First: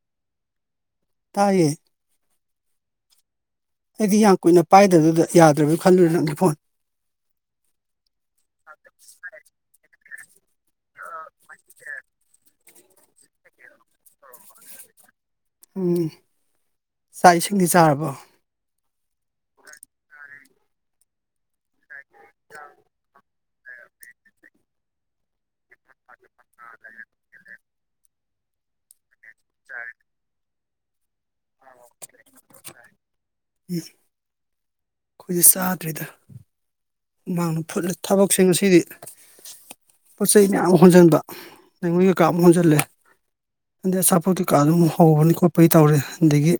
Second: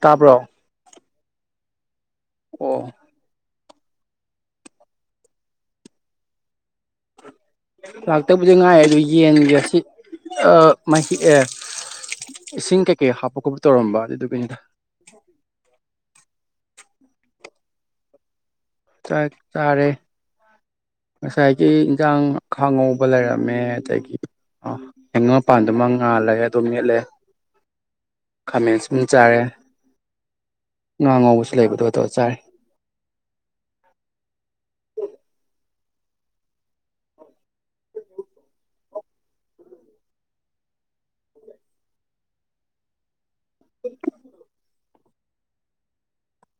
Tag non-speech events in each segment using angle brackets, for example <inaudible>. ꯇꯥꯔꯕ ꯇꯥꯏꯌꯦ ꯑꯣ ꯑꯩꯗꯤ ꯌꯥꯝ ꯀꯨꯏꯅ ꯄꯥꯏꯗꯕꯗꯨꯗ ꯌꯥꯗ꯭ꯔꯕꯗꯨ ꯈꯜꯂꯨꯔꯦ ꯅꯪꯗꯤ ꯐꯣꯟ ꯂꯥꯛꯇꯕꯨꯗꯤ ꯉꯥꯏ ꯑꯗꯨ ꯌꯦꯟꯒꯦ ꯑꯁꯤ ꯃꯍꯤ ꯑꯦ ꯏꯁꯤꯡ ꯀꯩꯀꯩ ꯍꯥꯞꯄ ꯈꯣꯠꯄ ꯇꯧꯔꯝꯕ ꯑꯗꯨꯗꯨꯒꯤꯅꯤꯣꯗ ꯎꯝ ꯆꯥꯛ ꯏꯁꯤꯡꯗꯤ ꯆꯥꯔꯕꯣ ꯆꯥꯔꯦ ꯉꯁꯥꯏꯒꯤ ꯍꯛꯆꯥꯡ ꯈꯥꯡꯉꯧꯕ ꯂꯩꯔꯝꯃꯤ ꯃꯦ ꯑꯗꯒꯤ ꯑ ꯍꯉꯣꯄꯥꯟꯗꯨꯃꯉꯥꯜꯂꯒ ꯍ ꯇꯣ ꯌꯦꯂꯦ ꯈꯃꯦꯁ ꯆꯔꯦ ꯉꯉ ꯂꯩꯕꯗꯣꯇꯣ ꯆꯥꯔ ꯌꯦ ꯑꯩꯈꯣꯏꯁꯦ ꯆꯥꯗ꯭ꯔꯤꯗ ꯃꯍꯥꯛꯥꯡꯅ ꯐꯨꯠꯂꯤ ꯊꯕꯛꯁꯤꯡ ꯑꯁꯤꯗꯤ ꯄꯣꯠ ꯆꯩꯩ ꯃꯌꯥꯝ ꯍꯣꯟꯖꯟꯕ ꯂꯩꯉꯣꯏ ꯀꯩꯀꯥ ꯑꯃ ꯍꯣꯟꯖꯜꯂꯦ ꯀꯗꯁꯞꯄꯨꯇꯤ ꯀꯥꯗ ꯍꯧꯕꯅꯤ ꯈꯣꯠꯄꯒꯤ ꯇꯧꯔꯦ ꯑꯗꯒꯤ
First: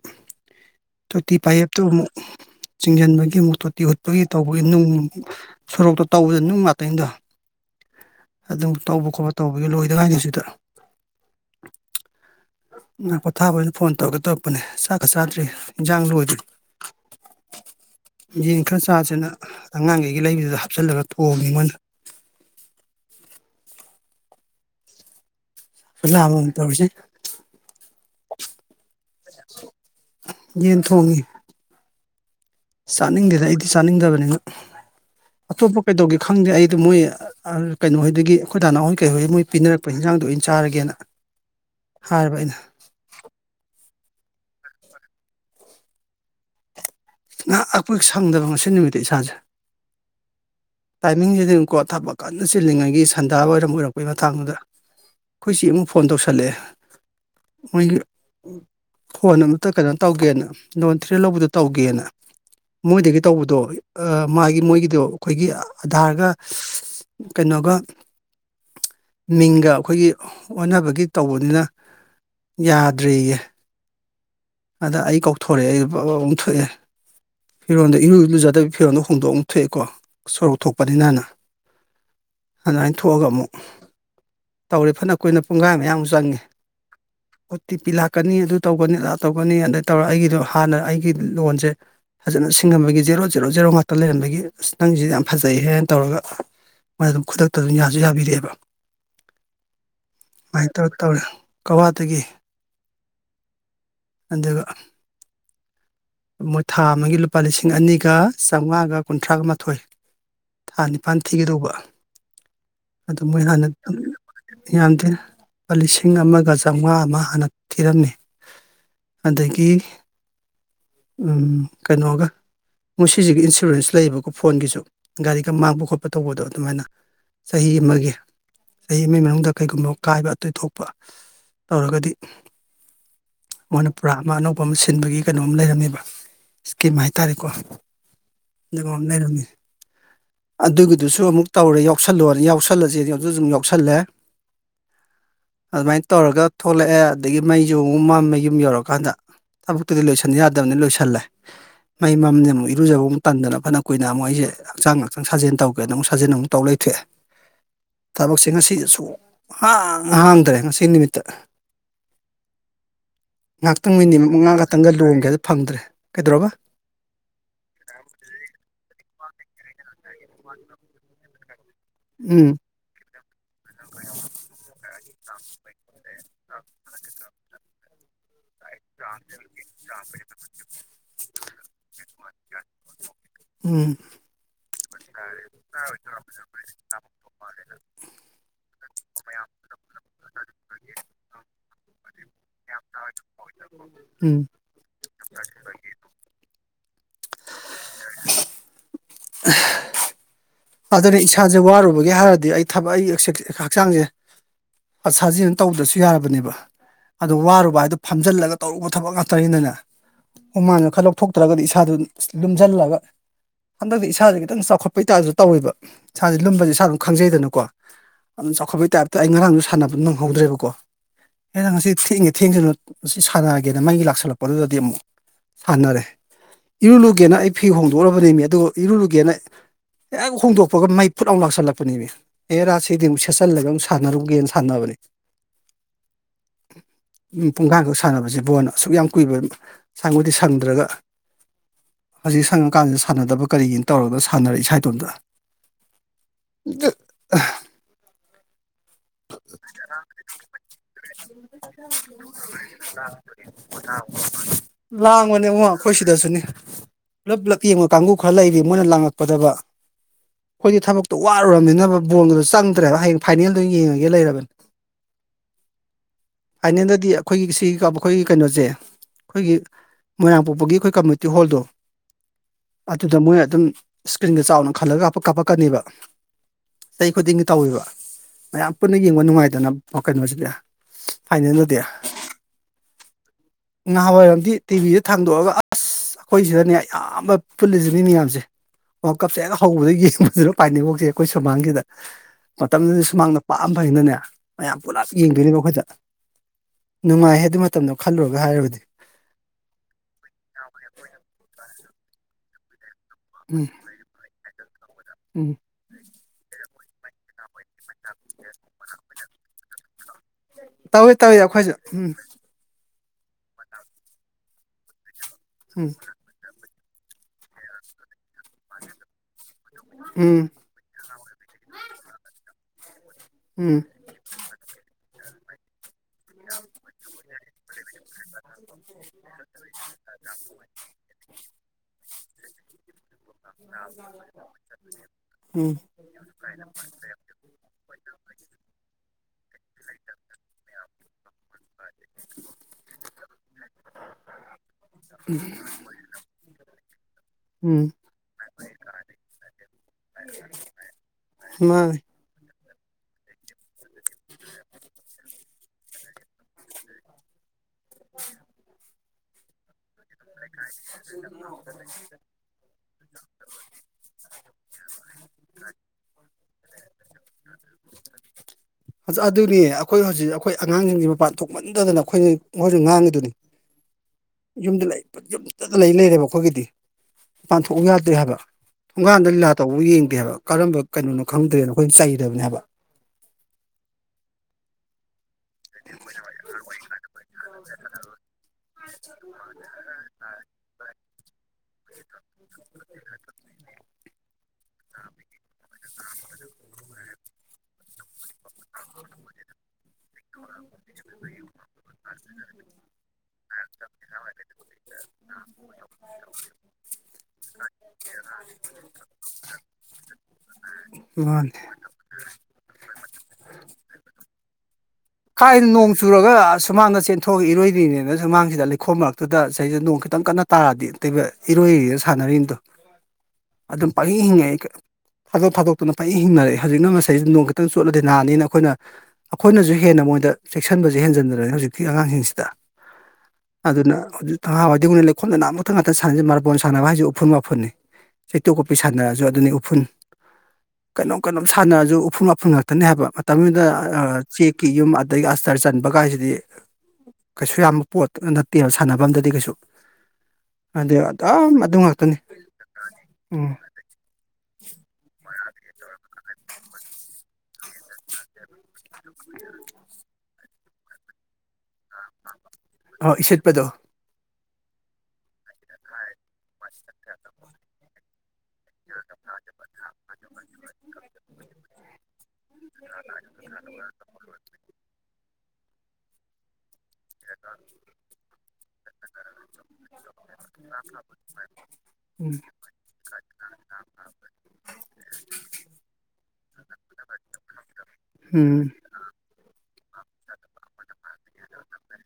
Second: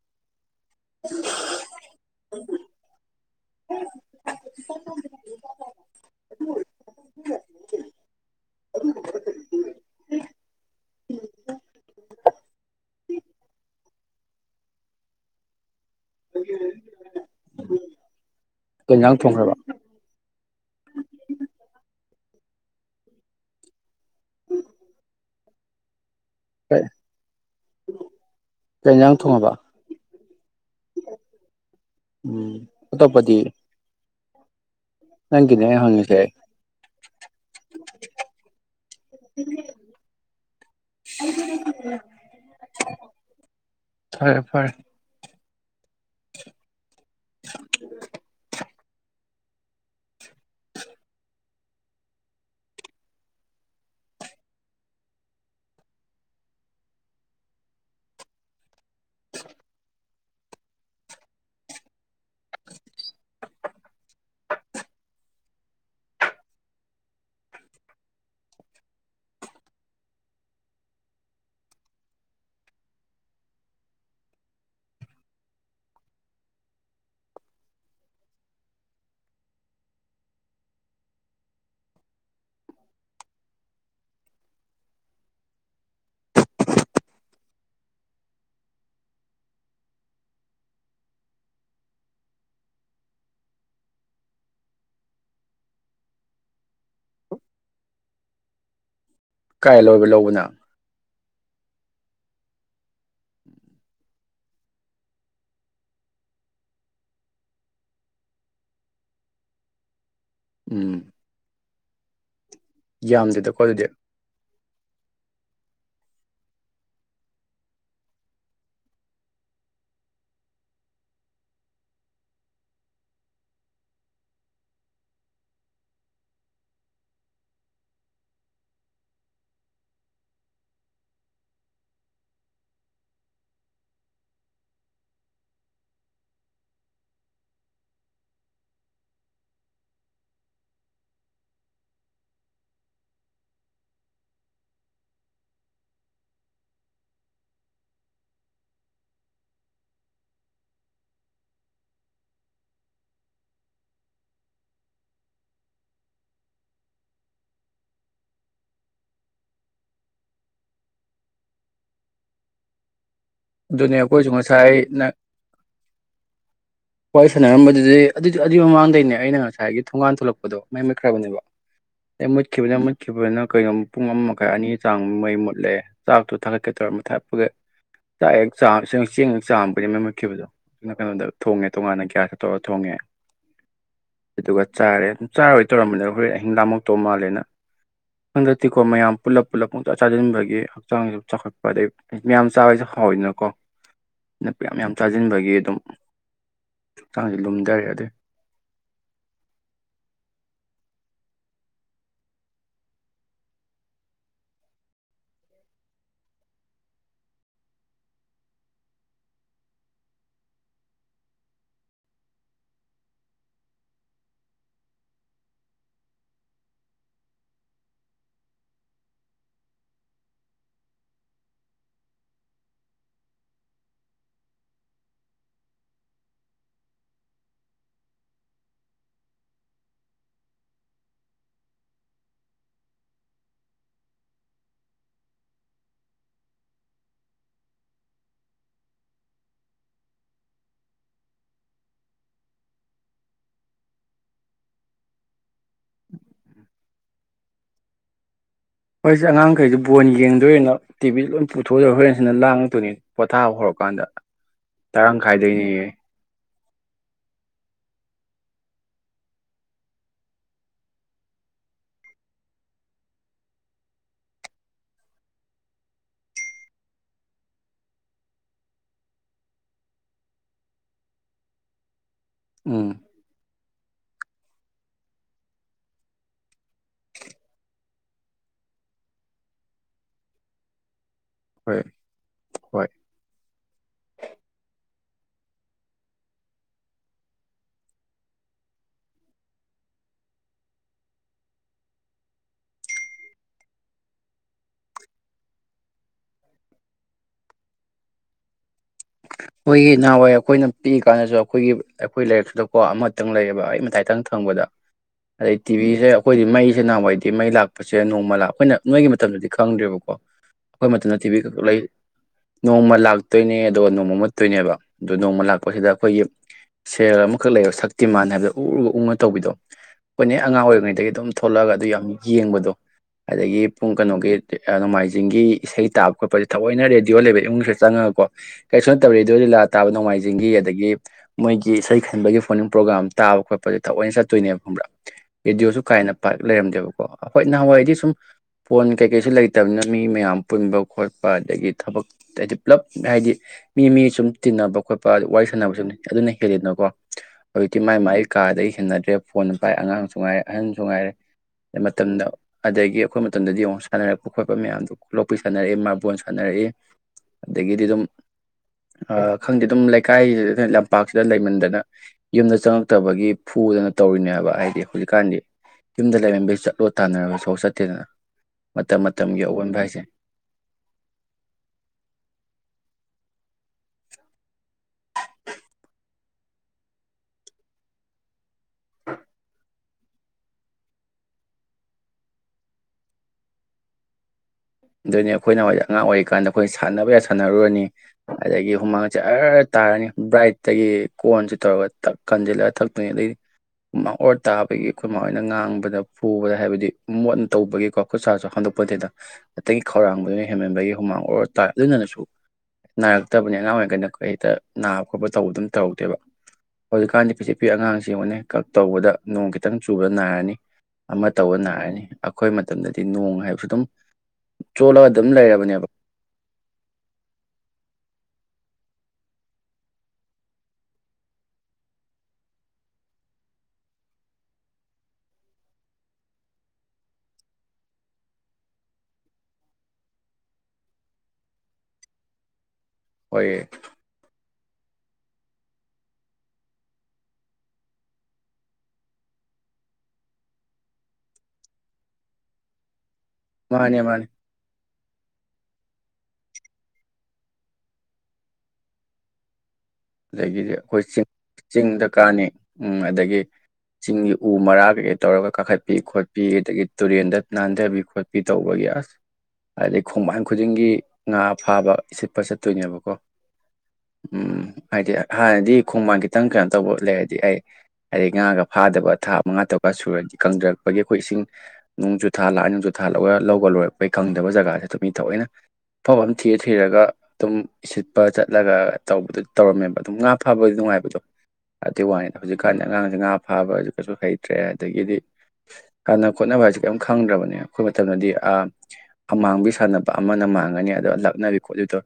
ꯇꯣꯇꯤ ꯄꯥꯌꯦꯞꯇꯨ ꯑꯃꯨꯛ ꯆꯤꯡꯁꯤꯟꯕꯒꯤ ꯑꯃꯨꯛ ꯇꯣꯇꯤ ꯍꯨꯠꯄꯒꯤ ꯇꯧꯕꯒꯤ ꯅꯨꯡ ꯁꯣꯔꯣꯛꯇꯣ ꯇꯧꯕꯗ ꯅꯨꯡ ꯉꯥꯛꯇꯅꯤꯗꯣ ꯑꯗꯨꯝ ꯇꯧꯕ ꯈꯣꯠꯄ ꯇꯧꯕꯒꯤ ꯂꯣꯏꯗꯉꯥꯏꯅꯤ ꯁꯤꯗ ꯉꯥꯛ ꯄꯣꯊꯥꯕꯅ ꯐꯣꯟ ꯇꯧꯒ ꯇꯧꯔꯛꯄꯅꯦ ꯆꯥꯛꯀ ꯆꯥꯗ꯭ꯔꯤ ꯏꯟꯖꯥꯡ ꯂꯣꯏꯗ ꯌꯦꯟ ꯈꯔ ꯀꯩ ꯏꯟꯖꯥꯡ ꯆꯥꯁꯤꯅ ꯊꯣꯡꯈ꯭ꯔꯕ ꯑꯩꯒꯤ ꯂꯩꯕꯗꯨꯗ ꯍꯥꯞꯆꯤꯜꯂꯒ ꯊꯣꯛꯣꯛꯑꯕ ꯃꯤꯉꯣꯟꯗ ꯂꯥꯝꯃꯕꯅꯤ ꯇꯧꯔꯤꯁꯦ ꯀꯩꯩꯅꯪ ꯊꯉꯕ ꯌꯦꯟ ꯊꯣꯡꯉꯤ ꯎꯝ ꯑꯇꯣꯞꯄꯗꯤ ꯆꯥꯅꯤꯡꯗꯦꯗ ꯑꯩꯗꯤ ꯆꯥꯅꯤꯡꯗꯕꯅꯤ ꯅꯪꯒꯤꯅꯦ ꯑꯇꯣꯞꯄ ꯑꯩꯅ ꯀꯩꯗꯧꯒꯦ ꯍꯪꯉꯤꯁꯦ ꯈꯪꯗꯦ ꯑꯩꯗꯣ ꯃꯣꯏ ꯀꯩꯅꯣꯍꯣꯏꯗꯒꯤ ꯑꯩꯈꯣꯏ ꯇꯅꯥꯍꯣꯏ ꯀꯩꯍꯣꯏ ꯃꯣꯏ ꯄꯤꯅꯔꯛꯄ ꯍꯟꯖꯥꯡꯗꯣ ꯑꯩꯅ ꯆꯥꯔꯒꯦꯅ ꯍꯥꯏꯔꯕ ꯑꯩꯅ ꯐꯔꯦ ꯐꯔꯦ ꯉꯍꯥꯛ ꯑꯩꯄꯣꯏ ꯁꯪꯗꯕꯁ ꯅꯨꯃꯤꯠ ꯇꯩ ꯁꯥꯖ ꯇꯥꯏꯃꯤꯡꯁꯤꯗꯀꯣ ꯊꯕꯛ ꯀꯟꯅ ꯆꯤꯜꯂꯤꯉꯩꯒꯤ ꯁꯟꯗꯥ ꯋꯥꯏꯔꯝ ꯑꯣꯏꯔꯛꯄꯩ ꯃꯇꯥꯡꯗꯨꯗ ꯑꯩꯈꯣꯏꯁꯤ ꯑꯃꯨꯛ ꯐꯣꯟ ꯇꯧꯁꯜꯂꯛꯑꯦ ꯃꯣꯏꯒꯤ ꯐꯣꯟ ꯑꯃꯇ ꯀꯩꯅꯣ ꯇꯧꯒꯦꯅ ꯂꯣꯟ ꯊꯤꯔꯦ ꯂꯧꯕꯗꯣ ꯇꯧꯒꯦꯅ ꯃꯣꯏꯗꯒꯤ ꯇꯧꯕꯗꯣ ꯃꯥꯒꯤ ꯃꯣꯏꯒꯤꯗꯣ ꯑꯩꯈꯣꯏꯒꯤ ꯑꯙꯔꯒ ꯀꯩꯅꯣꯒ ꯃꯤꯡꯒ ꯑꯩꯈꯣꯏꯒꯤ ꯑꯣꯟꯅꯕꯒꯤ ꯇꯧꯕꯅꯤꯅ ꯌꯥꯗ꯭ꯔꯔꯤꯌꯦ ꯑꯗ ꯑꯩ ꯀꯥꯎꯊꯣꯔꯛꯑꯦ ꯑꯩ ꯄ ꯑꯃꯨꯛ ꯊꯣꯛꯑꯦ ꯐꯤꯔꯣꯟꯜꯗꯣ ꯏꯔꯨ ꯏꯔꯨꯖꯗꯕ ꯐꯤꯔꯣꯟꯜꯗꯣ ꯍꯣꯡꯗꯣꯛ ꯑꯃꯨ ꯊꯣꯛꯑꯦꯀꯣ ꯁꯣꯔꯣꯛ ꯊꯣꯛꯄꯅꯤꯅꯅ ꯑꯗꯨꯃꯥꯏꯅ ꯊꯣꯛꯑꯒ ꯑꯃꯨꯛ ꯇꯧꯔꯦ ꯐꯅ ꯀꯨꯏꯅ ꯄꯨꯡꯈꯥꯏ ꯃꯌꯥꯝ ꯑꯃ ꯆꯪꯉꯦ ꯑꯣ ꯇꯤ ꯄꯤ ꯂꯥꯛꯀꯅꯤ ꯑꯗꯨ ꯇꯧꯒꯅꯤ ꯑꯗ ꯇꯧꯒꯅꯤ ꯑꯗꯩ ꯇꯧꯔꯒ ꯑꯩꯒꯤꯗꯣ ꯍꯥꯟꯅ ꯑꯩꯒꯤ ꯂꯣꯟꯁꯦ ꯐꯖꯅ ꯁꯤꯡꯉꯝꯕꯒꯤ ꯖꯦꯔꯣ ꯖꯦꯔꯣ ꯖꯦꯔꯣ ꯉꯥꯛꯇ ꯂꯩꯔꯝꯕꯒꯤ ꯑꯁ ꯅꯪꯁꯤꯗꯤ ꯌꯥꯝ ꯐꯖꯩ ꯍꯥꯏꯅ ꯇꯧꯔꯒ ꯃ ꯑꯗꯨꯝ ꯈꯨꯗꯛꯇ ꯑꯗꯨꯝ ꯌꯥꯁꯨ ꯌꯥꯕꯤꯔꯛꯑꯦꯕ ꯀꯥꯏ ꯂꯣꯏꯕ ꯂꯧꯕꯅꯣ ꯀꯧꯋꯥꯇꯗꯒꯤ ꯑꯗꯨꯒꯒ ꯃꯣꯏ ꯊꯥ ꯑꯃꯒꯤ ꯂꯨꯄꯥ ꯂꯤꯁꯤꯡ ꯑꯅꯤꯒ ꯆꯥꯝꯃꯉꯥꯒ ꯀꯨꯟꯊ꯭ꯔꯥꯒ ꯃꯥꯊꯣꯏ ꯊꯥ ꯎꯝ ꯅꯤꯄꯥꯜ ꯊꯤꯒꯗꯧꯕ ꯑꯗꯨ ꯃꯣꯏ ꯌꯥꯝꯗꯦꯗꯀꯣ ꯍꯥꯟꯅ ꯑꯗꯨꯗꯤ ꯑꯗꯨ ꯌꯥꯝꯗꯦ ꯂꯨꯄꯥ ꯂꯤꯁꯤꯡ ꯑꯃꯒ ꯆꯥꯝꯃꯉꯥ ꯑꯃ ꯍꯥꯟꯅ ꯊꯤꯔꯝꯃꯤ ꯑꯗꯒꯤ ꯎꯝ ꯀꯩꯅꯣꯒ ꯃꯣꯏ ꯁꯤꯁꯤꯒꯤ ꯏꯟꯁꯨꯔꯦꯟꯁ ꯂꯩꯌꯦꯕꯀꯣ ꯐꯣꯟꯒꯤꯁꯨ ꯒꯥꯔꯤꯒ ꯃꯥꯡꯕ ꯈꯣꯠꯄ ꯇꯧꯕꯗꯣ ꯑꯗꯨꯃꯥꯏꯅ ꯆꯍꯤ ꯑꯃꯒꯤ ꯆꯍꯤ ꯑꯃꯒꯤ ꯃꯅꯨꯡꯗ ꯀꯩꯒꯨꯝꯕ ꯀꯥꯏꯕ ꯑꯇꯣꯏ ꯊꯣꯛꯣꯛꯄ ꯇꯧꯔꯒꯗꯤ ꯃꯣꯏꯅ ꯄꯨꯔꯥ ꯑꯃ ꯑꯅꯧꯕ ꯑꯃ ꯁꯤꯟꯕꯒꯤ ꯀꯩꯅꯣꯝ ꯂꯩꯔꯝꯃꯦꯕ ꯏꯁꯀꯤꯝ ꯍꯥꯏꯇꯥꯔꯦꯀꯣ ꯑꯗꯨꯒ ꯑꯃ ꯂꯩꯔꯝꯃꯤ ꯑꯗꯨꯒꯤꯗꯨꯁꯨ ꯑꯃꯨꯛ ꯇꯧꯔꯦ ꯌꯥꯎꯁꯜꯂꯣꯅꯤ ꯌꯥꯎꯁꯜꯂꯁ ꯑꯗꯨ ꯁꯨꯝ ꯌꯥꯎꯁꯜꯂꯦ ꯑꯗꯨꯃꯥꯏꯅ ꯇꯧꯔꯒ ꯊꯣꯛꯂꯛꯑꯦ ꯑꯗꯒꯤ ꯃꯩꯁꯨ ꯑꯃꯨꯛ ꯃ ꯃꯌꯨꯝ ꯌꯧꯔꯀꯥꯟꯗ ꯊꯕꯛ ꯇꯨꯗꯤ ꯂꯣꯏꯁꯤꯟ ꯌꯥꯗꯕꯅꯤ ꯂꯣꯏꯁꯤꯜꯂꯦ ꯃꯩ ꯃꯝꯅꯤ ꯑꯃꯨꯛ ꯏꯔꯨꯖꯕ ꯑꯃꯨꯛ ꯇꯟꯗꯅ ꯐꯅ ꯀꯨꯏꯅ ꯑꯃꯨꯛ ꯑꯩꯁꯦ ꯍꯛꯆꯥꯡ ꯍꯛꯆꯥꯡ ꯁꯥꯖꯦꯜ ꯇꯧꯒꯦꯗ ꯑꯃꯨꯛ ꯁꯥꯖꯦꯜ ꯑꯃꯨꯛ ꯇꯧ ꯂꯩꯊꯣꯛꯑꯦ ꯊꯕꯛꯁꯦ ꯉꯁꯤꯗꯁꯨ ꯍꯥꯡ ꯍꯥꯡꯗ꯭ꯔꯦ ꯉꯁꯤ ꯅꯨꯃꯤꯠꯇ ꯉꯥꯏꯍꯥꯛꯇꯪꯃꯤꯅꯤꯃꯤꯠ ꯃꯉꯥꯒ ꯋꯥꯔꯤꯏ ꯁꯥꯟꯅꯔꯝꯕꯗꯨꯗꯤ ꯑꯗꯨꯏ ꯃꯃꯥꯡꯗꯩꯅꯦ ꯑꯩꯅ ꯍꯥꯏꯥꯏꯦ ꯊꯣꯡꯒꯥꯟ ꯊꯣꯛꯂꯛꯄꯗꯣ ꯃꯦꯝꯃꯛꯈ꯭ꯔꯕꯅꯦꯕ ꯎꯝ ꯌꯥꯝꯃꯈꯤꯕꯕꯅꯦ ꯀꯠꯈꯤꯕꯗꯨꯅ ꯀꯩꯒꯨꯝꯕ ꯄꯨꯡ ꯑꯃ ꯃꯈꯥꯏ ꯑꯅꯤ ꯆꯥꯡ ꯃꯩ ꯃꯨꯠꯂꯛꯑꯦ ꯆꯥꯛꯇꯣ ꯊꯥꯒꯠꯀꯦ ꯇꯧꯔ ꯃ ꯊꯥꯠꯄꯒꯦ ꯆ ꯆꯥ ꯁ ꯆꯦꯡ ꯆꯥꯃꯨꯛꯩ ꯃꯦꯝꯃꯛꯠꯈꯤꯕꯗꯣ ꯁꯅ ꯀꯩꯅꯣꯗꯧ ꯊꯣꯡꯉꯦ ꯇꯣꯉꯥꯟꯅ ꯀꯌꯥ ꯈ ꯇꯧꯔꯒ ꯊꯣꯡꯉꯦ ꯎꯝ ꯑꯗꯨꯒ ꯆꯥꯔꯦ ꯑꯗꯨ ꯆꯥꯔꯣꯏ ꯇꯧꯔꯝꯕꯅꯤꯅ ꯍꯈꯣꯏ ꯑꯍꯤꯡ ꯂꯥꯝꯃꯧꯛꯇꯧ ꯃꯥꯜꯂꯦꯅ ꯍꯟꯗꯛꯇꯤꯀꯣ ꯃꯌꯥꯝ ꯄꯨꯂꯞ ꯄꯨꯂꯞ ꯄꯨꯛꯇ ꯆꯥꯁꯤꯟꯕꯒꯤ ꯒꯤ ꯍꯛꯆꯥꯡꯁꯨ ꯆꯥꯎꯈꯠꯄ ꯑꯗꯩ ꯌꯥꯝꯌꯥꯝ ꯆꯥꯎꯋꯦꯁꯨ ꯎꯝ ꯍꯥꯎꯏꯅꯀꯣꯌꯥꯝ ꯌꯥꯝ ꯇꯥꯁꯤꯟꯕꯒꯤ ꯑꯗꯨꯝ ꯍꯛꯆꯥꯡꯁ ꯂꯨꯝꯊꯔꯦ ꯑꯗꯗꯤ <unintelligible> ꯑꯗꯨꯅ ꯏꯁꯥꯁꯦ ꯋꯥꯔꯨꯕꯒꯦ ꯍꯥꯏꯔꯗꯤ ꯑꯩ ꯊꯕꯛ ꯑꯩ ꯍꯛꯆꯥꯡꯁꯦ ꯁꯥꯖꯤꯅ ꯇꯧꯗ꯭ꯔꯁꯨ ꯌꯥꯔꯕꯅꯦꯕ ꯑꯗꯣ ꯋꯥꯔꯨꯕ ꯍꯥꯏꯗꯣ ꯐꯝꯖꯤꯜꯂꯒ ꯇꯧꯔꯨꯕ ꯊꯕꯛ ꯉꯥꯛꯇꯅꯤꯅꯅꯦ ꯍꯨꯃꯥꯡꯗ ꯈꯔ ꯂꯧꯊꯣꯛꯇ꯭ꯔꯒꯗꯤ ꯏꯁꯥꯗꯨ ꯂꯨꯝꯁꯤꯜꯂꯒ ꯍꯟꯗꯛꯇꯤ ꯏꯁꯥꯁꯦ ꯈꯤꯇꯪ ꯆꯥꯎꯈꯠꯄꯩ ꯇꯥꯔꯁꯨ ꯇꯧꯋꯦꯕ ꯏꯁꯥꯁꯦ ꯂꯨꯝꯕꯁ ꯏꯁꯥ ꯑꯗꯨꯝ ꯈꯪꯖꯩꯗꯅꯀꯣ ꯑꯗꯨꯝ ꯆꯥꯎꯈꯠꯄꯩ ꯇꯥꯏꯞꯇ ꯑꯩ ꯉꯔꯥꯡꯁꯨ ꯁꯥꯟꯅꯕ ꯅꯪꯍꯧꯗ꯭ꯔꯦꯕꯀꯣ ꯍꯟꯅ ꯉꯁꯤ ꯊꯦꯡꯉꯦ ꯊꯦꯡꯁꯤꯅ ꯉꯁꯤ ꯁꯥꯟꯅꯔꯒꯦꯅ ꯃꯒꯤ ꯂꯥꯛꯁꯜꯂꯛꯄꯗꯨꯗꯗꯤ ꯑꯃꯨꯛ ꯁꯥꯟꯅꯔꯦ ꯏꯔꯨꯜꯂꯨꯒꯦꯅ ꯑꯩ ꯐꯤ ꯍꯣꯡꯗꯣꯛꯎꯔꯕꯅꯤꯃꯤ ꯑꯗꯨꯒ ꯏꯔꯨꯂꯨꯒꯦꯅ ꯑꯦ ꯍꯣꯡꯗꯣꯛꯄꯒ ꯃꯩ ꯐꯨꯠ ꯑꯃꯨ ꯂꯥꯛꯁꯜꯂꯛꯄꯅꯦꯃꯤ ꯑꯦ ꯔꯥ ꯁꯤꯗꯤ ꯑꯃꯨꯛ ꯁꯦꯠꯆꯜꯂꯒ ꯑꯃꯨꯛ ꯁꯥꯟꯅꯔꯨꯒꯦꯅ ꯁꯥꯟꯅꯕꯅꯦ ꯄꯨꯡꯈꯥꯟꯈꯛ ꯁꯥꯟꯅꯕꯁꯤꯦ ꯕꯣꯅ ꯑꯁꯨꯛ ꯌꯥꯝ ꯀꯨꯏꯕ ꯁꯥꯏꯕꯨꯗꯤ ꯁꯪꯗ꯭ꯔꯒ ꯍꯧꯖꯤꯛ ꯁꯪꯉꯀꯥꯟꯁꯤꯗ ꯁꯥꯟꯅꯗꯕ ꯀꯔꯤꯒꯤꯅ ꯇꯧꯔꯒ ꯁꯥꯟꯅꯔꯛꯏ ꯏꯁꯥ ꯇ ꯑꯩꯣꯏꯁꯦ ꯑꯉꯥꯡꯈꯩꯁ ꯕꯣꯟ ꯌꯦꯡꯗꯣꯏꯔꯤꯅ ꯇꯤꯚꯤ ꯂꯣꯏ ꯄꯨꯊꯣꯛꯑ ꯍꯣꯔꯦꯟꯁꯤꯅ ꯂꯥꯡꯉꯛꯇꯣꯏꯅꯤ ꯄꯣꯊꯥꯕ ꯍꯧꯔꯛꯀꯥꯟꯗ ꯂꯥꯡꯕꯅꯦ ꯉꯣ ꯇꯔꯥꯈꯥꯏꯗꯅꯦ ꯑꯩꯈꯣꯏ ꯁꯤꯗꯁꯨꯅꯤ ꯄꯨꯂꯞ ꯄꯨꯂꯞ ꯌꯦꯡꯕ ꯀꯥꯡꯕꯨ ꯈꯔ ꯂꯩꯔꯤ ꯃꯣꯏꯅ ꯂꯥꯡꯉꯛꯄꯗꯕ ꯑꯩꯈꯣꯏꯗꯤ ꯊꯕꯛꯇꯣ ꯋꯥꯔꯨꯔꯝꯅꯤꯅꯕ ꯕꯣꯜꯗꯨꯗꯣ ꯆꯪꯗ꯭ꯔꯦꯕ ꯍꯌꯦꯡ ꯐꯥꯏꯅꯦꯜꯗꯨ ꯌꯦꯡꯉꯒ ꯂꯩꯔꯕꯅꯤ ꯑꯅꯦꯗꯗꯤ ꯑꯩꯈꯣꯏꯒꯤ ꯁꯤ ꯑꯩꯈꯣꯏꯒꯤ ꯀꯩꯅꯣꯁꯦ ꯑꯩꯈꯣꯏꯒꯤ ꯃꯣꯏꯔꯥꯡ ꯄꯣꯛꯄꯒꯤ ꯑꯩꯈꯣꯏ ꯀꯝꯃꯨꯅꯤꯇꯤ ꯍꯣꯜꯗꯣ ꯎꯝ ꯑꯗꯨꯗ ꯃꯣꯏ ꯑꯗꯨꯝ ꯏꯁꯀ꯭ꯔꯤꯟꯒ ꯆꯥꯎꯅ ꯈꯜꯂꯒ ꯀꯥꯞꯄꯛ ꯀꯥꯞꯄꯛꯀꯅꯦꯕ ꯆꯍꯤ ꯈꯨꯗꯤꯡꯒꯤ ꯇꯧꯋꯦꯕ ꯃꯌꯥꯝ ꯄꯨꯟꯅ ꯌꯦꯡꯕ ꯅꯨꯡꯉꯥꯏꯗꯅ ꯀꯩꯅꯣꯁꯤꯗꯤ ꯍꯣꯏ ꯐꯥꯏꯅꯦꯜꯗꯗꯦ ꯍꯣꯏ ꯉ ꯍꯕꯔꯝꯗꯤ ꯇꯤꯚꯠ ꯊꯥꯡꯗꯣꯛꯑꯒ ꯑꯁ ꯑꯩꯈꯣꯏ ꯁꯤꯗꯅꯦ ꯑꯌꯥꯝꯕ ꯄꯨꯜꯂꯤꯁꯤꯅꯤ ꯃꯌꯥꯝꯁꯦ ꯋꯥꯔꯜ ꯀꯞꯁꯦ ꯍꯦꯛ ꯍꯧꯕꯗ ꯌꯦꯡꯕꯗꯨꯅ ꯄꯥꯏꯅꯩꯐꯣꯛꯁꯦ ꯑꯩꯈꯣꯏ ꯁꯨꯃꯥꯡꯁꯤꯗ ꯃꯇꯝꯗꯨꯗ ꯁꯨꯃꯥꯡꯗ ꯄꯥꯛꯑ ꯐꯩꯅꯅꯦ ꯃꯌꯥꯝ ꯄꯨꯂꯞ ꯌꯦꯡꯗꯣꯏꯅꯦꯕ ꯑꯩꯈꯣꯏꯁ ꯅꯨꯡꯉꯥꯏ ꯍꯥꯏ ꯑꯗꯨ ꯃꯇꯝꯗꯣ ꯈꯜꯂꯨꯔꯒ ꯍꯥꯏꯔꯕꯗꯤ ꯑꯩꯈꯣꯏꯒꯤ ꯅꯍꯥꯟꯋꯥꯏ ꯑꯩꯈꯣꯏꯅ ꯄꯤꯛꯏ ꯀꯥꯟꯗꯁꯨ ꯑꯩꯈꯣꯏꯒꯤ ꯑꯩꯈꯣꯏ ꯂꯩꯥꯏꯔꯤꯛꯁꯤꯗꯀꯣ ꯑꯃ ꯈꯤꯇꯪ ꯂꯩꯌꯦꯕ ꯎꯝ ꯑꯩ ꯃꯇꯊꯥꯏ ꯈꯤꯇꯪ ꯊꯪꯕꯗ ꯎꯝ ꯑꯗꯩ ꯇꯤꯚꯁꯦ ꯑꯩꯈꯣꯏꯗꯤ ꯃꯩ ꯁꯤꯆ ꯅꯍꯋꯥꯏꯗꯤ ꯃꯩ ꯂꯥꯛ ꯇꯁꯦ ꯅꯣꯡꯃꯂꯥ ꯑꯩꯈꯣꯏꯅ ꯅꯣꯏꯒꯤ ꯃꯇꯝꯗꯗꯤ ꯈꯪꯗ꯭ꯔꯦꯕꯀꯣ ꯑꯩꯈꯣꯏ ꯇꯧꯋꯤ ꯃꯇꯝꯟꯅꯊꯤꯕꯤ ꯇꯧꯋꯤ ꯈꯛꯛ ꯑꯩꯈꯣꯏꯁꯨ ꯂꯩ ꯎꯝ ꯅꯣꯡꯃ ꯂ ꯣꯏꯅꯦ ꯑꯗ ꯅꯣꯡꯃ ꯃꯨꯠꯇꯣꯏꯅꯦꯕ ꯑꯗꯨ ꯅꯣꯡꯃ ꯂꯥꯛꯄꯁꯤꯗ ꯎꯝ ꯑꯩꯈꯣꯏꯒꯤ ꯁꯦꯦꯜ ꯑꯃꯈꯛ ꯂꯩꯕꯣ ꯁꯛꯇꯤꯃꯥꯟ ꯍꯥꯏꯕꯗꯣ ꯎꯔꯨꯒ ꯎꯉ ꯇꯧꯕꯤꯗꯣ ꯍꯣꯏꯅꯦ ꯎꯝ ꯑꯉꯥꯡ ꯑꯣꯏꯔꯤꯉꯩꯗꯒꯤ ꯑꯗꯨꯝ ꯊꯣꯛꯂꯛꯑꯒ ꯑꯗꯨ ꯌꯥꯝ ꯌꯦꯡꯕꯗꯣ ꯑꯗꯒꯤ ꯎꯝ ꯄꯨꯡ ꯀꯩꯅꯣꯒꯤ ꯅꯣꯡꯃꯥꯏꯖ ꯤꯡꯒꯤ ꯏꯁꯩ ꯇꯥꯞ ꯈꯣꯠꯁ ꯊꯑꯣꯏꯅ ꯔꯦꯗꯤꯑꯣ ꯂꯩꯕ ꯏꯃꯨꯡꯁꯤꯗ ꯆꯪꯉꯒꯀꯣ ꯀꯩꯁꯨꯨꯝ ꯇꯧꯦꯗꯣꯏ ꯂꯤꯂꯥ ꯇꯥꯕ ꯅꯣꯡꯃꯥꯏꯖꯤꯡꯒꯤ ꯑꯗꯒꯤ ꯃꯣꯏꯒꯤ ꯏꯁꯩ ꯈꯟꯕꯒꯤ ꯐꯣꯟꯅꯤꯡ ꯄ꯭ꯔꯣꯒꯥꯝ ꯇꯥꯕ ꯈꯣꯠꯄꯁꯦ ꯊꯑꯣꯏꯅ ꯆꯠꯇꯣꯏꯅꯦꯕ ꯈꯪꯕ꯭ꯔꯥ ꯔꯦꯗꯤꯑꯣꯁꯨ ꯎꯝ ꯀꯥ ꯍꯟꯅ ꯄ ꯂꯩꯔꯝꯗꯦꯕꯀꯣ ꯑꯩꯈꯣꯏ ꯅꯍꯥꯟꯋꯥꯏꯗꯤ ꯁꯨꯝ ꯐꯣꯟ ꯀꯩꯀꯩꯁꯨ ꯂꯩꯇꯕꯅꯤꯅ ꯃꯤ ꯃꯌꯥꯝ ꯄꯨꯟꯕ ꯈꯣꯠꯄ ꯑꯗꯒꯤ ꯊꯕꯛ ꯍꯥꯏꯗꯤ ꯄꯨꯂꯞ ꯍꯥꯏꯗꯤ ꯃꯤ ꯃꯤ ꯁꯨꯝ ꯇꯤꯟꯅꯕ ꯈꯣꯠꯄ ꯋꯥꯔꯤ ꯁꯥꯟꯅꯕ ꯁꯨꯝ ꯑꯗꯨꯅ ꯍꯦꯜꯂꯤꯅꯀꯣ ꯍꯧꯖꯤꯛꯇꯤ ꯎꯝ ꯃꯥꯏ ꯃꯥꯏ ꯀꯥꯗꯒꯤ ꯁꯦꯟꯅꯗ꯭ꯔꯦ ꯐꯣꯟ ꯄꯥꯏ ꯑꯉꯥꯡꯁꯨ ꯉꯥꯏꯔꯦ ꯑꯍꯟꯁꯨ ꯉꯥꯏꯔꯦ ꯑꯗꯨ ꯃꯥꯅꯤ ꯃꯇꯝꯗ ꯑꯗꯒꯤ ꯑꯩꯈꯣꯏ ꯃꯇꯝꯗꯗꯤ ꯌꯦꯡꯉꯨꯁ ꯁꯥꯟꯅꯛꯄ ꯈꯣꯠꯄ ꯃꯌꯥꯝꯗꯨ ꯄꯨꯂ ꯄ ꯁꯥꯟꯅꯔꯛꯏ ꯃꯥꯥꯏꯕꯣꯣꯟ ꯁꯥꯟꯅꯔꯛꯏ ꯑꯗꯒꯤꯗꯤ ꯑꯗꯨꯝ ꯑ ꯈꯪꯗꯦ ꯑꯗꯨꯝ ꯂ ꯂꯩꯀꯥꯏꯁꯤꯗ ꯂꯝꯄꯥꯛꯁꯤꯗ ꯂꯩꯃꯟꯗꯅ ꯌꯨꯝꯗ ꯆꯪꯉꯛꯇꯕꯒꯤ ꯐꯨꯗꯅ ꯇꯧꯔꯤꯅꯦꯕ ꯍꯥꯏꯗꯤ ꯍꯧꯖꯤꯛꯀꯥꯟꯗꯤ ꯌꯨꯝꯗ ꯂꯩꯃꯟꯕ ꯆꯠꯂꯣ ꯇꯥꯟꯅꯔꯒ ꯁꯣꯛ ꯆꯠꯇꯦꯗꯅ ꯃꯇꯝ ꯃꯇꯝꯒꯤ ꯑꯗꯨꯅꯤ ꯑꯑꯣꯟꯕ ꯍꯥꯏꯁꯦ ꯑꯩꯈꯣꯏ ꯍꯧꯖꯤꯛ ꯑꯩꯈꯣꯏ ꯑꯉꯥꯡꯁꯤꯡꯁꯤ ꯃꯄꯥꯟ ꯊꯣꯛꯃꯟꯗꯗꯅ ꯑꯩꯈꯣꯏꯅ ꯃꯣꯏꯁꯨ ꯉꯥꯡꯉꯤꯗꯨꯅꯤ ꯌꯨꯝꯗ ꯂꯩꯥꯏ ꯌꯨꯝꯊꯅ ꯂꯩ ꯂꯩꯔꯦꯕ ꯑꯩꯈꯣꯏꯒꯤꯗꯤ ꯃꯄꯥꯟ ꯊꯣꯛꯣꯛꯎ ꯌꯥꯗ꯭ꯔꯦ ꯍꯥꯏꯕ ꯊꯣꯡꯒꯥꯟꯗ ꯂꯤꯂꯥ ꯇꯧꯕ ꯌꯦꯡꯗꯦ ꯍꯥꯏꯕ ꯀꯔꯝꯕ ꯀꯩꯅꯣꯅꯣ ꯈꯪꯗ꯭ꯔꯦꯅꯣ ꯑꯩꯈꯣꯏ ꯆꯩꯗꯕꯅꯦ ꯍꯥꯏꯕ ꯅ ꯑꯩꯈꯣꯏꯅ ꯍꯧ ꯑꯉꯥꯡ ꯑꯣꯏꯔꯤꯀꯥꯟꯗ ꯑꯩꯈꯣꯏ ꯁꯥꯟꯅꯕ ꯌꯥ ꯁꯥꯟꯅꯔꯨꯔꯅꯤ ꯑꯗꯒꯤ ꯍꯨꯃꯥꯡꯁꯦ ꯑꯔ ꯇꯥꯔꯅꯤ ꯕ꯭ꯔꯥꯏꯠꯇꯒꯤ ꯀꯣꯟꯟꯁꯦ ꯇꯧꯔꯒ ꯀꯟꯁꯤꯜꯂꯒ ꯊꯛꯇꯣꯏꯅꯤ ꯑꯗꯩꯗꯤ ꯍꯨꯃꯥꯡ ꯑꯣꯔ ꯇꯥꯕꯒꯤ ꯈꯨꯈꯣꯏꯃꯥꯡꯣꯏꯅ ꯉꯥꯡꯕꯗ ꯐꯨꯕꯗ ꯍꯥꯏꯕꯗꯤ ꯃꯣꯠꯅ ꯇꯧꯕꯒꯤꯀꯣ ꯈꯨꯠꯁꯁꯨ ꯑꯟꯗꯣꯛꯄꯣꯊꯗ ꯑꯇꯩꯒꯤ ꯈꯧꯔꯥꯡꯕꯗꯨꯅ ꯍꯦꯟꯃꯦꯟꯕꯒꯤ ꯍꯨꯃꯥꯡ ꯑꯣꯏꯔ ꯇꯥ ꯑꯗꯨꯅꯁꯨ ꯅꯥꯏꯔꯛꯇꯕꯅꯤ ꯑꯉꯥꯡ ꯑꯣꯏꯔꯤꯉꯩꯗ ꯀ ꯍꯦꯛꯇ ꯅꯥꯕ ꯈꯣꯠꯄ ꯇꯧꯕ ꯑꯗꯨꯝ ꯇꯧꯔꯛꯇꯦꯕ ꯍꯧꯖꯤꯛꯀꯥꯟꯗꯤ ꯐꯤꯖꯤ ꯐꯤ ꯑꯉꯥꯡꯁꯤ ꯌꯦꯡꯉꯅꯦ ꯀꯛ ꯇꯧꯕꯗ ꯅꯣꯡ ꯈꯤꯇꯪ ꯆꯨꯕꯗ ꯅꯥꯏꯔꯅꯤ ꯑꯃ ꯃꯥꯅꯦ ꯇꯧꯕ ꯅꯥꯏꯔꯅꯤ ꯑꯩꯈꯣꯏ ꯃꯇꯝꯗꯗꯤ ꯅꯣꯡ ꯇ ꯀꯥꯏꯅ ꯅꯣꯡ ꯆꯨꯔꯒ ꯁꯨꯃꯥꯡꯅ ꯆꯦꯟꯊꯣꯛ ꯏꯔꯣꯏꯔꯤꯅꯦꯅ ꯍꯛꯃꯥꯡꯁꯤꯗ ꯂꯩꯈꯣꯝ ꯃꯔꯛꯇꯨꯗ ꯏꯁꯩꯁꯤꯗ ꯅꯣꯡ ꯈꯤꯇꯪ ꯀꯟꯅ ꯇꯥꯔꯑꯗꯤ ꯑꯩꯕ ꯏꯔꯣꯏꯔꯤꯅ ꯁꯥꯟꯅꯔꯤꯅꯤꯗꯣ ꯑꯗꯨꯝ ꯄꯥꯛꯤꯡ ꯍꯤꯡꯉꯛꯑꯏ ꯊꯥꯗꯣꯛ ꯊꯥꯗꯣꯛꯇꯨꯅ ꯄꯪꯤꯡ ꯍꯤꯡꯅꯔꯛꯑꯦ ꯍꯧꯖꯤꯛꯅ ꯃꯁꯤꯁꯁꯤ ꯅꯣꯡ ꯈꯤꯇꯪ ꯆꯣꯠꯂꯗꯤ ꯅꯥꯅꯤꯅ ꯑꯩꯈꯣꯏꯅ ꯑꯩꯈꯣꯏꯅꯁꯨ ꯍꯦꯟꯅ ꯃꯣꯏꯗ ꯆꯦꯛꯁꯤꯟꯕꯁꯦ ꯍꯦꯟꯖꯤꯟꯟꯅꯔꯅꯤ ꯍꯧꯖꯤꯛꯤꯀꯤ ꯑꯉꯥꯡꯁꯤꯡꯁꯤꯗ ꯍꯣꯏ ꯑꯗꯨꯅ ꯍꯧꯖꯤ ꯊꯪꯍꯥꯋꯥꯏꯗꯤꯒꯅ ꯂꯩꯈꯣꯝꯗꯅꯅꯥꯝ ꯑꯃꯨꯛꯇ ꯉꯥꯛꯇ ꯁꯥꯟꯅꯖꯁꯦ ꯃꯥꯔꯕꯣꯟꯜ ꯁꯥꯟꯅꯕ ꯍꯥꯏꯁꯨ ꯎꯐꯨꯟ ꯋꯥꯄꯨꯅꯤ ꯆꯩꯇꯣꯛꯀꯣꯠꯄꯤ ꯁꯥꯟꯅꯔꯁꯨ ꯑꯗꯨꯅꯤ ꯎꯐꯨꯟ ꯀꯩꯅꯣꯝ ꯀꯩꯅꯣꯝ ꯁꯥꯟꯅꯔꯁꯨ ꯎꯐꯨꯟ ꯋꯥꯐꯨꯟ ꯉꯥꯛꯇꯅꯤ ꯍꯥꯏꯕ ꯇꯃꯤꯗ ꯃꯥꯅꯦ ꯃꯥꯅꯦ ꯆꯦꯛ ꯌꯨꯝ ꯑꯗꯒꯤ ꯑꯁꯇꯔ ꯆꯟꯕ ꯀꯥꯏꯁꯤꯗꯤ ꯀꯩꯁꯨ ꯌꯥꯝꯕ ꯄꯣꯠꯇ ꯅꯠꯇꯦꯕ ꯁꯥꯟꯅꯅꯕ ꯑꯝꯗꯗꯤ ꯀꯩꯁꯨ ꯑꯗꯒꯤꯗꯤ ꯑꯗꯨ ꯑꯩꯈꯣꯏ ꯆꯤꯡ ꯑꯗꯨꯝ ꯑꯗꯨ ꯆꯤꯡ ꯉꯥꯛꯇꯅꯤ ꯗꯔꯀꯥꯔꯅꯤ ꯎ ꯑꯗꯒꯤ ꯎꯝ ꯆꯤꯡꯒꯤ ꯎ ꯃꯔꯥ ꯀꯩꯀꯩ ꯇꯧꯔꯒ ꯀꯥꯈꯠꯄꯤ ꯈꯣꯠꯄꯤ ꯑꯗꯒꯤ ꯇꯨꯔꯦꯟꯗ ꯅꯥꯟꯊꯕꯤ ꯈꯣꯠꯄꯤ ꯇꯧꯕꯒꯤ ꯑꯁ ꯑꯗꯤ ꯈꯣꯡ ꯃ ꯈꯨꯗꯤꯡꯒꯤ ꯉꯥ ꯐꯥꯕ ꯏ ꯁꯤꯠꯄꯁꯤꯠ ꯑ ꯏꯁꯠꯄꯗꯣ ꯎꯝ ꯍꯥꯏꯗꯤ ꯍꯥꯟꯅꯗꯤ ꯈꯣꯡꯕꯥꯟ ꯈꯤꯇꯪ ꯀꯩꯅꯣ ꯇꯧꯕ ꯂꯩꯔꯗꯤ ꯑꯩ ꯍꯥꯏꯗꯤ ꯉꯥꯒ ꯐꯥꯗꯕ ꯊꯥ ꯃꯉꯥ ꯇꯔꯨꯛ ꯁꯨꯔꯗꯤ ꯀꯪꯊꯔꯛꯄꯒꯤ ꯑꯩꯈꯣꯏ ꯏꯁꯤꯡ ꯅꯣꯡꯖꯨ ꯊꯥꯜ ꯂꯥꯛꯑꯅꯤꯅꯨ ꯊꯥꯠꯂꯒ ꯂꯧꯕ ꯂꯣꯏꯔꯄꯩ ꯀꯪꯗꯕ ꯖꯒꯥꯁꯦ ꯑꯗꯨꯝꯃꯤ ꯊꯑꯣꯏꯅ ꯑꯐꯕ ꯑꯃ ꯊ ꯊꯔꯒ ꯑꯗꯨꯝ ꯏꯁꯤꯠꯄ ꯆꯠꯂꯒ ꯇꯧꯕꯗꯨ ꯇꯧꯔꯝꯃꯦꯕ ꯑꯗꯨꯝ ꯉꯥ ꯐꯥꯕꯗꯤ ꯅꯨꯡꯉꯥꯏꯕꯗꯣ ꯑꯗꯨꯇꯩ ꯎꯝ ꯋꯥꯅꯤꯗ ꯍꯧꯖꯤꯛꯀꯥꯟꯗ ꯑꯉꯥꯡꯁꯦ ꯉꯥ ꯐꯥꯕꯁꯨ ꯀꯩꯁꯨ ꯍꯩꯇ꯭ꯔꯦ ꯑꯗꯒꯤꯗꯤ ꯁꯥꯟꯅ ꯈꯣꯠꯅꯕ ꯍꯥꯏꯁꯦ ꯀꯔꯤꯝ ꯈꯪꯗ꯭ꯔꯕꯅꯦ ꯑꯩꯈꯣꯏ ꯃꯇꯝꯗꯗꯤ ꯎꯝ ꯑꯃꯥꯡꯕꯤ ꯁꯥꯟꯅꯕ ꯑꯃꯅ ꯃꯥꯡꯉꯅꯤ ꯑꯗꯣ ꯍꯣꯠꯅꯕꯤ ꯈꯣꯠꯂꯤꯗꯣ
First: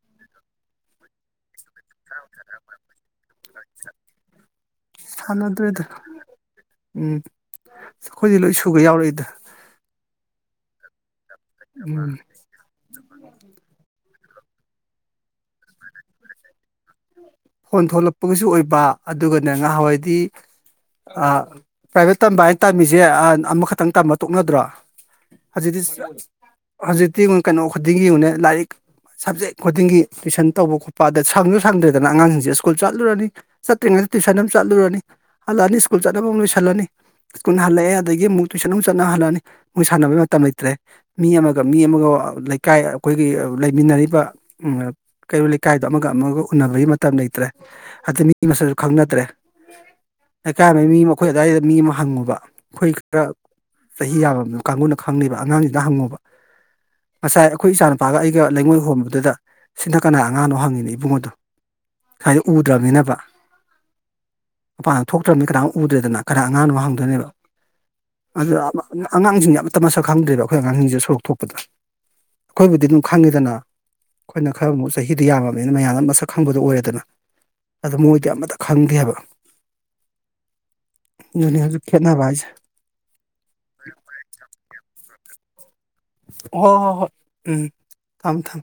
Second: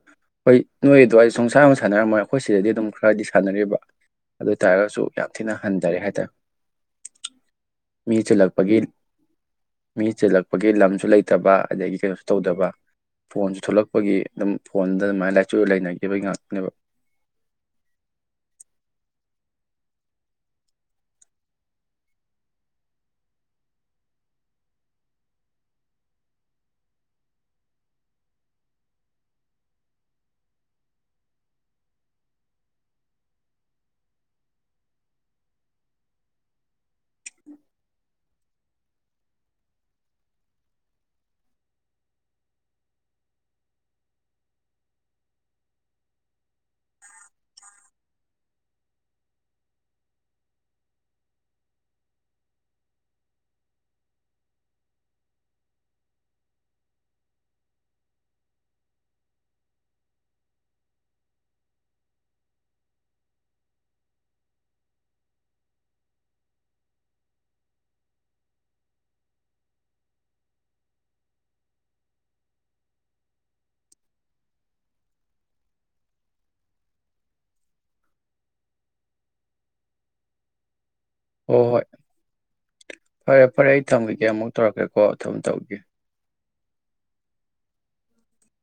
ꯍꯣꯏꯗꯣ ꯑꯩ ꯁꯣꯡꯁꯥ ꯅꯨꯡꯁꯥ ꯁꯥꯟꯅꯔ ꯑꯃ ꯑꯩꯈꯣꯏ ꯁꯤꯗꯗꯤ ꯑꯗꯨꯝ ꯈꯔꯗꯤ ꯁꯥꯟꯅꯔꯤꯕ ꯑꯗꯨ ꯑꯣꯏꯇꯥꯥꯔꯒꯁꯨ ꯌꯥꯝ ꯊꯤꯅ ꯁꯥꯟꯅꯗ꯭ꯔꯦꯗ ꯍꯟꯊꯔꯦ ꯍꯥꯏꯇꯥꯔꯦ ꯎꯝ ꯃꯤ ꯑꯩꯈꯣꯏꯗꯤ ꯂꯣꯏ ꯆꯨꯜꯂꯛꯄꯒꯤ ꯁꯨꯒ ꯌꯥꯎꯔꯛꯏꯗ ꯃꯤ ꯆꯜꯂꯛꯄꯒꯤ ꯂꯝꯁꯨ ꯂꯩꯇ ꯐꯠꯇꯕ ꯑꯗꯒꯤ ꯎꯝ ꯀꯩꯅꯣꯁꯨ ꯇꯧꯗꯕ ꯐꯣꯟꯁꯨ ꯊꯣꯛꯂꯛꯄꯒꯤ ꯑꯗꯨꯝ ꯐꯣꯟꯗ ꯑꯗꯨꯃꯥꯏꯅ ꯂꯥꯏꯆꯨ ꯂꯩꯅꯈꯤꯕꯒꯤ ꯉꯥꯛꯇꯅꯦꯕ ꯐꯣꯟ ꯊꯣꯛꯂꯛꯄꯒꯤꯁꯨ ꯑꯣꯏꯕ ꯑꯗꯨꯒꯅꯦ ꯉꯥꯏꯍꯥꯟꯋꯥꯏꯗꯤ ꯄ꯭ꯔꯥꯏꯚꯦꯠ ꯇꯝꯕ ꯍꯥꯏꯅ ꯇꯝꯃꯤꯁꯦ ꯑꯃꯈꯛꯇꯪ ꯇꯝꯕ ꯇꯣꯛꯅꯗ꯭ꯔꯣ ꯍꯧꯖꯤꯛꯇꯤ ꯍꯧꯖꯤꯛꯇꯤ ꯀꯩꯅꯣ ꯈꯨꯗꯤꯡꯒꯤꯅꯦ ꯂꯥꯏꯔꯤꯛ ꯁꯕꯖꯦꯛ ꯈꯨꯗꯤꯡꯒꯤ ꯇꯨꯏꯁꯟ ꯇꯧꯕ ꯈꯣꯠꯄ ꯑꯗ ꯁꯪꯁꯨ ꯁꯪꯗ꯭ꯔꯦꯗꯅ ꯑꯗꯨꯗ ꯑꯉꯥꯡꯁꯤꯡꯁꯦ ꯁ꯭ꯀꯨꯜ ꯆꯠꯂꯨꯔꯅꯤ ꯆꯠꯇ꯭ꯔꯤꯉꯩꯗ ꯇꯨꯏꯁꯟ ꯑꯃ ꯆꯠꯂꯨꯔꯅꯤ ꯍꯜꯂꯛꯑꯅꯤ ꯁ꯭ꯀꯨꯜ ꯆꯠꯅꯕ ꯑꯃꯛ ꯂꯣꯏꯁꯜꯂꯅꯤ ꯁ꯭ꯀꯨꯜ ꯍꯜꯂꯛꯑꯦ ꯑꯗꯒꯤ ꯑꯃꯨꯛ ꯇꯨꯏꯁꯟ ꯑꯃꯨ ꯆꯠꯅ ꯍꯜꯂꯛꯑꯅꯤ ꯃꯣꯏ ꯁꯥꯟꯅꯕꯒꯤ ꯃꯇꯝ ꯂꯩꯇ꯭ꯔꯦ ꯃꯤ ꯑꯃꯒ ꯃꯤ ꯑꯃꯒ ꯂꯩꯀꯥꯏ ꯑꯩꯈꯣꯏꯒꯤ ꯂꯩꯃꯤꯟꯅꯔꯤꯕ ꯀꯩꯔꯣꯜ ꯂꯩꯀꯥꯏꯗꯣ ꯑꯃꯒ ꯑꯃꯒ ꯎꯟꯅꯅꯕꯒꯤ ꯇ ꯂꯩꯇ꯭ꯔꯦ ꯑꯗꯩ ꯃꯤ ꯃꯁꯁꯨ ꯈꯪꯅꯗ꯭ꯔꯦ ꯂꯩꯀꯥꯏꯕ ꯃꯤ ꯑꯃ ꯃꯈꯣꯏ ꯑꯋꯥꯏꯗ ꯃꯤ ꯑꯃ ꯍꯪꯉꯨꯕ ꯑꯩꯈꯣꯏ ꯈꯔ ꯆꯍꯤ ꯌꯥꯝꯃ ꯀꯥꯡꯕꯨꯅ ꯈꯪꯉꯕ ꯑꯉꯥꯡꯁꯤꯅ ꯍꯪꯉꯨꯕ ꯉꯁꯥꯏ ꯑꯩꯈꯣꯏ ꯏꯆꯥ ꯅꯨꯨꯄꯥꯒ ꯑꯩꯒ ꯂꯩꯉꯣꯏ ꯍꯣꯟꯕꯗꯨꯗ ꯁꯤꯅ ꯀꯅꯥ ꯑꯉꯥꯡꯅꯣ ꯍꯪꯉꯤꯅꯦ ꯏꯕꯨꯡꯉꯣꯗꯣ ꯍꯥꯏꯏꯗꯤ ꯎꯗ꯭ꯔꯕꯅꯤꯅꯕ ꯃꯄꯥꯟꯗ ꯊꯣꯛꯇ꯭ꯔꯕꯅꯤ ꯀꯅꯥꯨꯛ ꯎꯗ꯭ꯔꯦꯗꯅ ꯀꯅꯥ ꯑꯉꯥꯡꯅꯣ ꯍꯪꯗꯣꯏꯅꯦꯕ ꯑꯗꯨꯗ ꯑꯉꯥꯡꯁꯤꯡꯁꯦ ꯑꯃꯠꯇ ꯃꯁꯛ ꯈꯪꯗ꯭ꯔꯦꯕ ꯑꯩꯈꯣꯏ ꯑꯉꯥꯡꯁꯤꯡꯁꯤꯦ ꯁꯣꯔꯣꯛ ꯊꯣꯛꯄꯗ ꯑꯩꯈꯣꯏꯕꯨꯗꯤ ꯑꯗꯨꯝ ꯈꯪꯉꯤꯗꯅ ꯑꯩꯈꯣꯏꯅ ꯈꯔ ꯑꯃꯨꯛ ꯆꯍꯤꯗ ꯌꯥꯝꯃꯕꯅꯤꯅ ꯃꯌꯥꯝꯗ ꯃꯁꯛ ꯈꯪ ꯈꯪꯕꯗ ꯑꯣꯏꯔꯦꯗꯅ ꯑꯗꯨ ꯃꯣꯏꯗꯤ ꯑꯃꯇ ꯈꯪꯗꯦ ꯍꯥꯏꯕ ꯍꯣ ꯍꯣꯏ ꯐꯔꯦ ꯐꯔꯦ ꯑꯩ ꯊꯝꯃꯒꯦ ꯑꯃꯨꯛ ꯇꯧꯔꯛꯀꯦ ꯍꯣ ꯊꯝ ꯇꯧꯒꯦ ꯍ ꯍꯣꯏ ꯍꯣꯏ ꯎꯝ ꯊꯝ ꯊꯝ